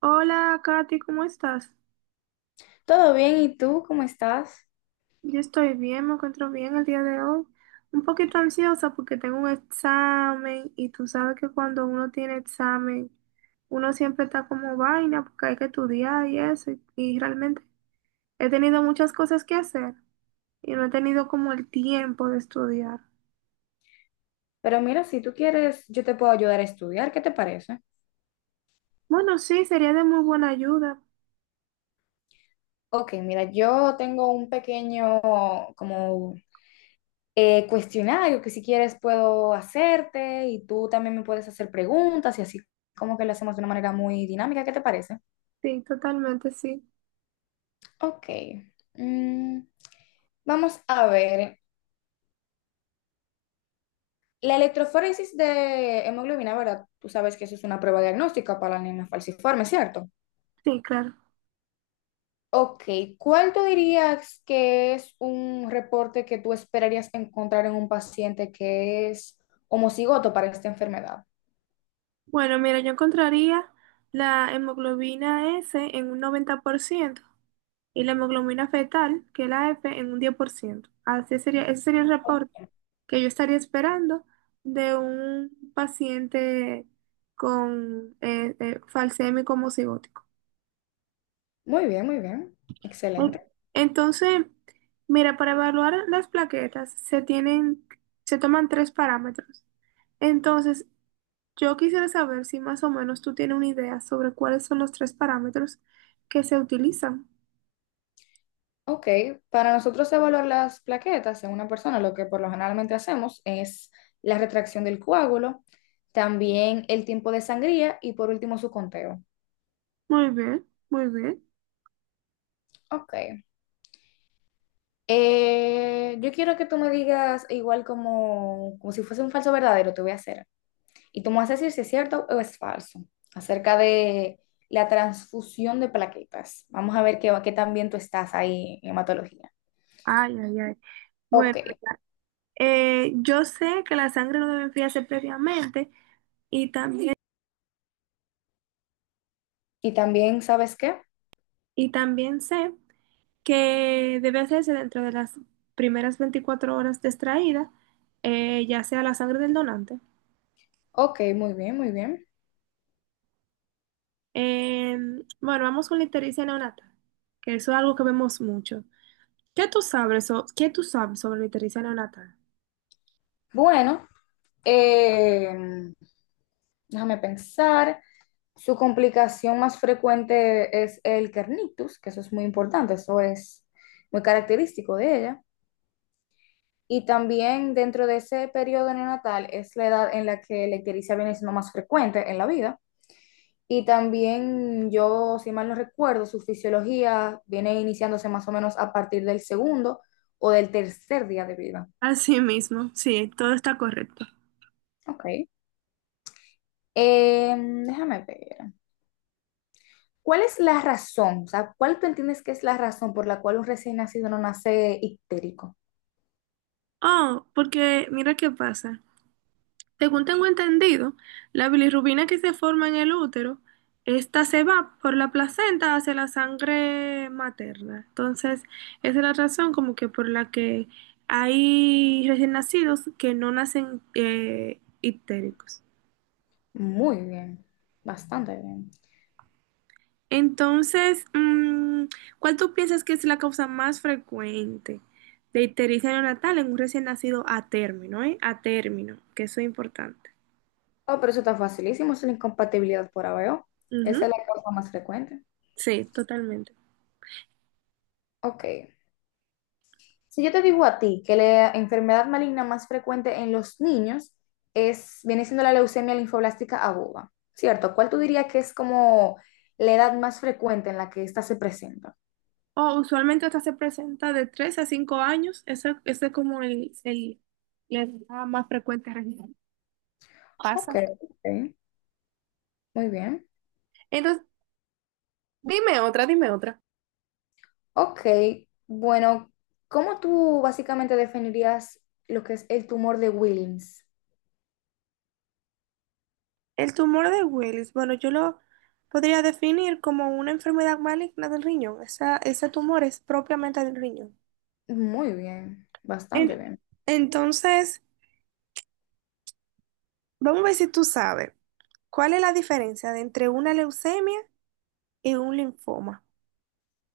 Hola, Katy, ¿cómo estás? Todo bien, ¿y tú cómo estás? Yo estoy bien, me encuentro bien el día de hoy. Un poquito ansiosa porque tengo un examen y tú sabes que cuando uno tiene examen, uno siempre está como vaina porque hay que estudiar y eso. Y realmente he tenido muchas cosas que hacer y no he tenido como el tiempo de estudiar. Pero mira, si tú quieres, yo te puedo ayudar a estudiar, ¿qué te parece? Bueno, sí, sería de muy buena ayuda. Ok, mira, yo tengo un pequeño como cuestionario que si quieres puedo hacerte y tú también me puedes hacer preguntas y así como que lo hacemos de una manera muy dinámica, ¿qué te parece? Sí, totalmente, sí. Ok, mm, vamos a ver. La electroforesis de hemoglobina, ¿verdad? Tú sabes que eso es una prueba diagnóstica para la anemia falciforme, ¿cierto? Sí, claro. Ok, ¿cuál tú dirías que es un reporte que tú esperarías encontrar en un paciente que es homocigoto para esta enfermedad? Bueno, mira, yo encontraría la hemoglobina S en un 90%. Y la hemoglobina fetal, que es la F, en un 10%. Así sería, ese sería el reporte que yo estaría esperando de un paciente con falsémico homocigótico. Muy bien, muy bien. Ok. Excelente. Entonces, mira, para evaluar las plaquetas se toman tres parámetros. Entonces, yo quisiera saber si más o menos tú tienes una idea sobre cuáles son los tres parámetros que se utilizan. Ok, para nosotros evaluar las plaquetas en una persona, lo que por lo generalmente hacemos es la retracción del coágulo, también el tiempo de sangría y por último su conteo. Muy bien, muy bien. Ok. Yo quiero que tú me digas igual como, como si fuese un falso verdadero, te voy a hacer. Y tú me vas a decir si es cierto o es falso acerca de la transfusión de plaquetas. Vamos a ver qué, qué tan bien tú estás ahí en hematología. Ay, ay, ay. Bueno. Ok. Yo sé que la sangre no debe enfriarse previamente y también, ¿Y también sabes qué? y también sé que debe hacerse dentro de las primeras 24 horas de extraída, ya sea la sangre del donante. Ok, muy bien, muy bien. Eh, bueno, vamos con la ictericia neonatal, que eso es algo que vemos mucho. ¿Qué tú sabes, qué tú sabes sobre la ictericia neonatal? Bueno, eh, déjame pensar. Su complicación más frecuente es el kernitus, que eso es muy importante, eso es muy característico de ella. Y también dentro de ese periodo neonatal es la edad en la que la ictericia viene siendo más frecuente en la vida. Y también yo, si mal no recuerdo, su fisiología viene iniciándose más o menos a partir del segundo o del tercer día de vida. Así mismo, sí, todo está correcto. Ok. Eh, Déjame ver. ¿Cuál es la razón? O sea, ¿cuál tú entiendes que es la razón por la cual un recién nacido no nace ictérico? Oh, porque mira qué pasa. Según tengo entendido, la bilirrubina que se forma en el útero, esta se va por la placenta hacia la sangre materna. Entonces, esa es la razón como que por la que hay recién nacidos que no nacen ictéricos. Muy bien, bastante bien. Entonces, ¿cuál tú piensas que es la causa más frecuente de ictericia neonatal en un recién nacido a término, eh? A término, que eso es importante. Oh, pero eso está facilísimo, es la incompatibilidad por ABO. Esa Ujú. es la causa más frecuente. Sí, totalmente. Ok. Si yo te digo a ti que la enfermedad maligna más frecuente en los niños es, viene siendo la leucemia linfoblástica aguda, ¿cierto? ¿Cuál tú dirías que es como la edad más frecuente en la que esta se presenta? O usualmente hasta se presenta de 3 a 5 años. Ese es como la edad más frecuente realmente. Ok, Pasa. ok, muy bien. Entonces, dime otra, dime otra. Ok, bueno, ¿cómo tú básicamente definirías lo que es el tumor de Wilms? El tumor de Willis, bueno, yo lo podría definir como una enfermedad maligna del riñón. Esa, ese tumor es propiamente del riñón. Muy bien, En- bastante bien. entonces, vamos a ver si tú sabes cuál es la diferencia de entre una leucemia y un linfoma.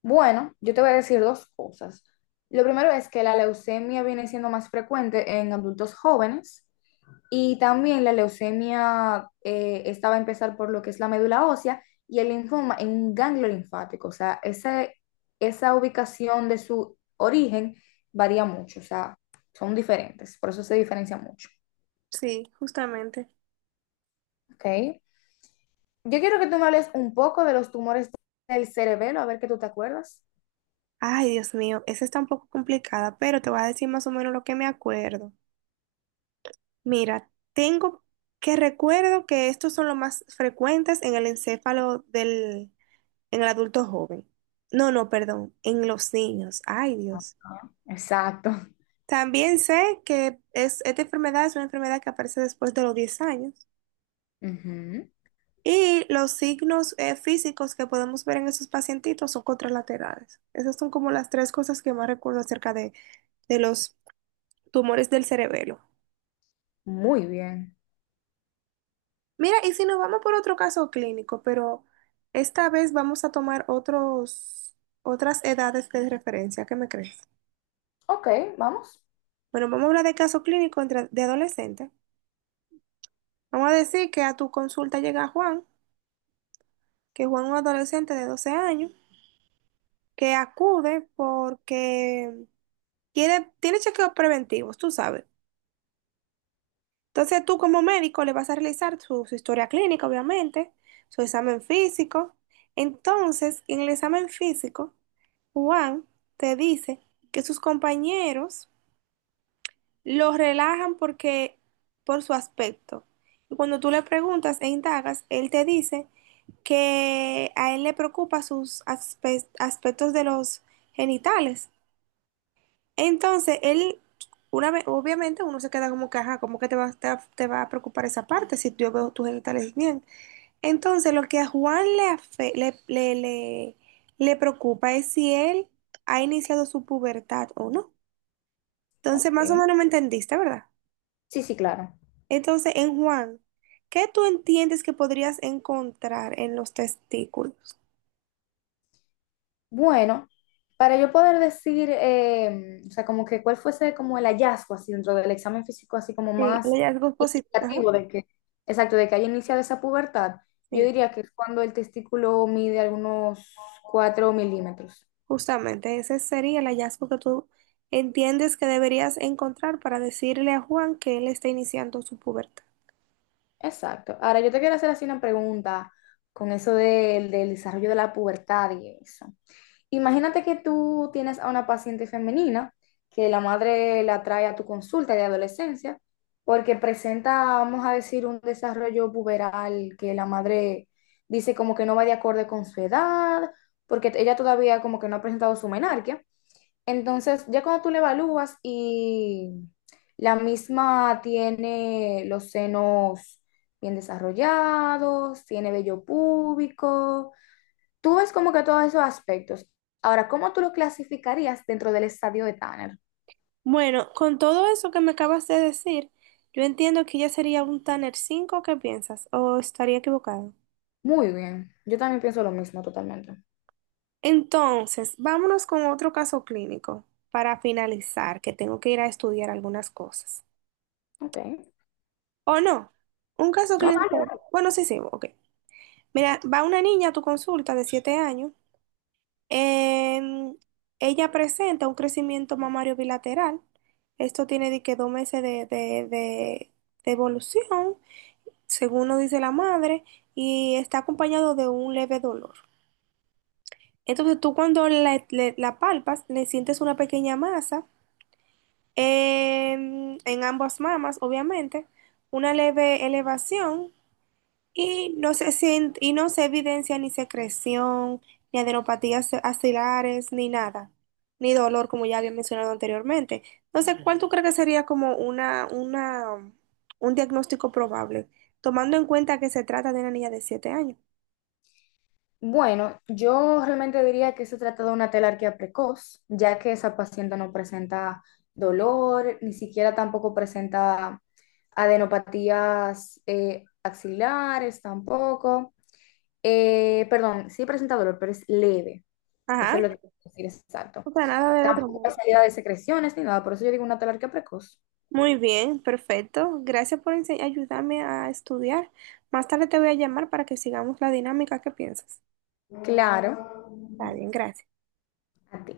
Bueno, yo te voy a decir dos cosas. Lo primero es que la leucemia viene siendo más frecuente en adultos jóvenes y también la leucemia esta va a empezar por lo que es la médula ósea y el linfoma en un ganglio linfático. O sea, esa ubicación de su origen varía mucho, o sea, son diferentes, por eso se diferencia mucho. Sí, justamente. ¿Ok? Yo quiero que tú me hables un poco de los tumores del cerebelo, a ver que tú te acuerdas. Ay, Dios mío, esa está un poco complicada, pero te voy a decir más o menos lo que me acuerdo. Mira, tengo que recuerdo que estos son los más frecuentes en el encéfalo en el adulto joven. No, no, perdón, en los niños. Ay, Dios. Exacto. También sé que esta enfermedad es una enfermedad que aparece después de los 10 años. Ujú. Y los signos físicos que podemos ver en esos pacientitos son contralaterales. Esas son como las tres cosas que más recuerdo acerca de los tumores del cerebelo. Muy bien. Mira, y si nos vamos por otro caso clínico, pero esta vez vamos a tomar otras edades de referencia, ¿qué me crees? Ok, vamos. Bueno, vamos a hablar de caso clínico de adolescente. Vamos a decir que a tu consulta llega Juan, que Juan es un adolescente de 12 años, que acude porque quiere, tiene chequeos preventivos, tú sabes. Entonces tú como médico le vas a realizar su historia clínica, obviamente, su examen físico. Entonces, en el examen físico, Juan te dice que sus compañeros lo relajan porque por su aspecto. Y cuando tú le preguntas e indagas, él te dice que a él le preocupa sus aspectos de los genitales. Entonces, él, una vez, obviamente uno se queda como que, ajá, ¿cómo que te va a preocupar esa parte si yo veo tus genitales bien? Entonces, lo que a Juan le, afe- le, le, le le preocupa es si él ha iniciado su pubertad o no. Ok. Entonces, más o Ok. menos me entendiste, ¿verdad? Sí, sí, claro. Entonces, en Juan, ¿qué tú entiendes que podrías encontrar en los testículos? Bueno, para yo poder decir, o sea, como que cuál fuese como el hallazgo así dentro del examen físico, así como Sí, el más hallazgo positivo. Ajá, indicativo de que, exacto, de que haya iniciado esa pubertad, yo sí, diría que es cuando el testículo mide algunos 4 milímetros. justamente ese sería el hallazgo que tú entiendes que deberías encontrar para decirle a Juan que él está iniciando su pubertad. Exacto. Ahora yo te quiero hacer así una pregunta con eso del desarrollo de la pubertad y eso. Imagínate que tú tienes a una paciente femenina que la madre la trae a tu consulta de adolescencia porque presenta, vamos a decir, un desarrollo puberal que la madre dice como que no va de acorde con su edad, porque ella todavía como que no ha presentado su menarquia. Entonces, ya cuando tú la evalúas y la misma tiene los senos bien desarrollados, tiene vello púbico. Tú ves como que todos esos aspectos. Ahora, ¿cómo tú lo clasificarías dentro del estadio de Tanner? Bueno, con todo eso que me acabas de decir, yo entiendo que ya sería un Tanner 5, ¿qué piensas? ¿O estaría equivocado? Muy bien, yo también pienso lo mismo totalmente. Entonces, vámonos con otro caso clínico para finalizar, que tengo que ir a estudiar algunas cosas. Ok. ¿O no? Un caso No, dale, clínico. dale. Bueno, sí, sí, ok. Mira, va una niña a tu consulta de 7 años. em, Ella presenta un crecimiento mamario bilateral. Esto tiene de que 2 meses de evolución, según nos dice la madre, y está acompañado de un leve dolor. Entonces, tú cuando la palpas, le sientes una pequeña masa en ambas mamas, obviamente, una leve elevación y y no se evidencia ni secreción, ni adenopatías axilares, ni nada, ni dolor, como ya había mencionado anteriormente. Entonces, ¿cuál tú crees que sería como un diagnóstico probable, tomando en cuenta que se trata de una niña de 7 años? Bueno, yo realmente diría que se trata de una telarquía precoz, ya que esa paciente no presenta dolor, ni siquiera tampoco presenta adenopatías axilares tampoco. Perdón, sí presenta dolor, pero es leve. Eso Ajá, es lo que quiero decir exacto. o sea, nada del otro Tampoco hay mundo. salida de secreciones ni nada, por eso yo digo una talarquía precoz. Muy bien, perfecto. Gracias por ayudarme a estudiar. Más tarde te voy a llamar para que sigamos la dinámica. ¿Qué piensas? Claro, Está bien, gracias. a ti.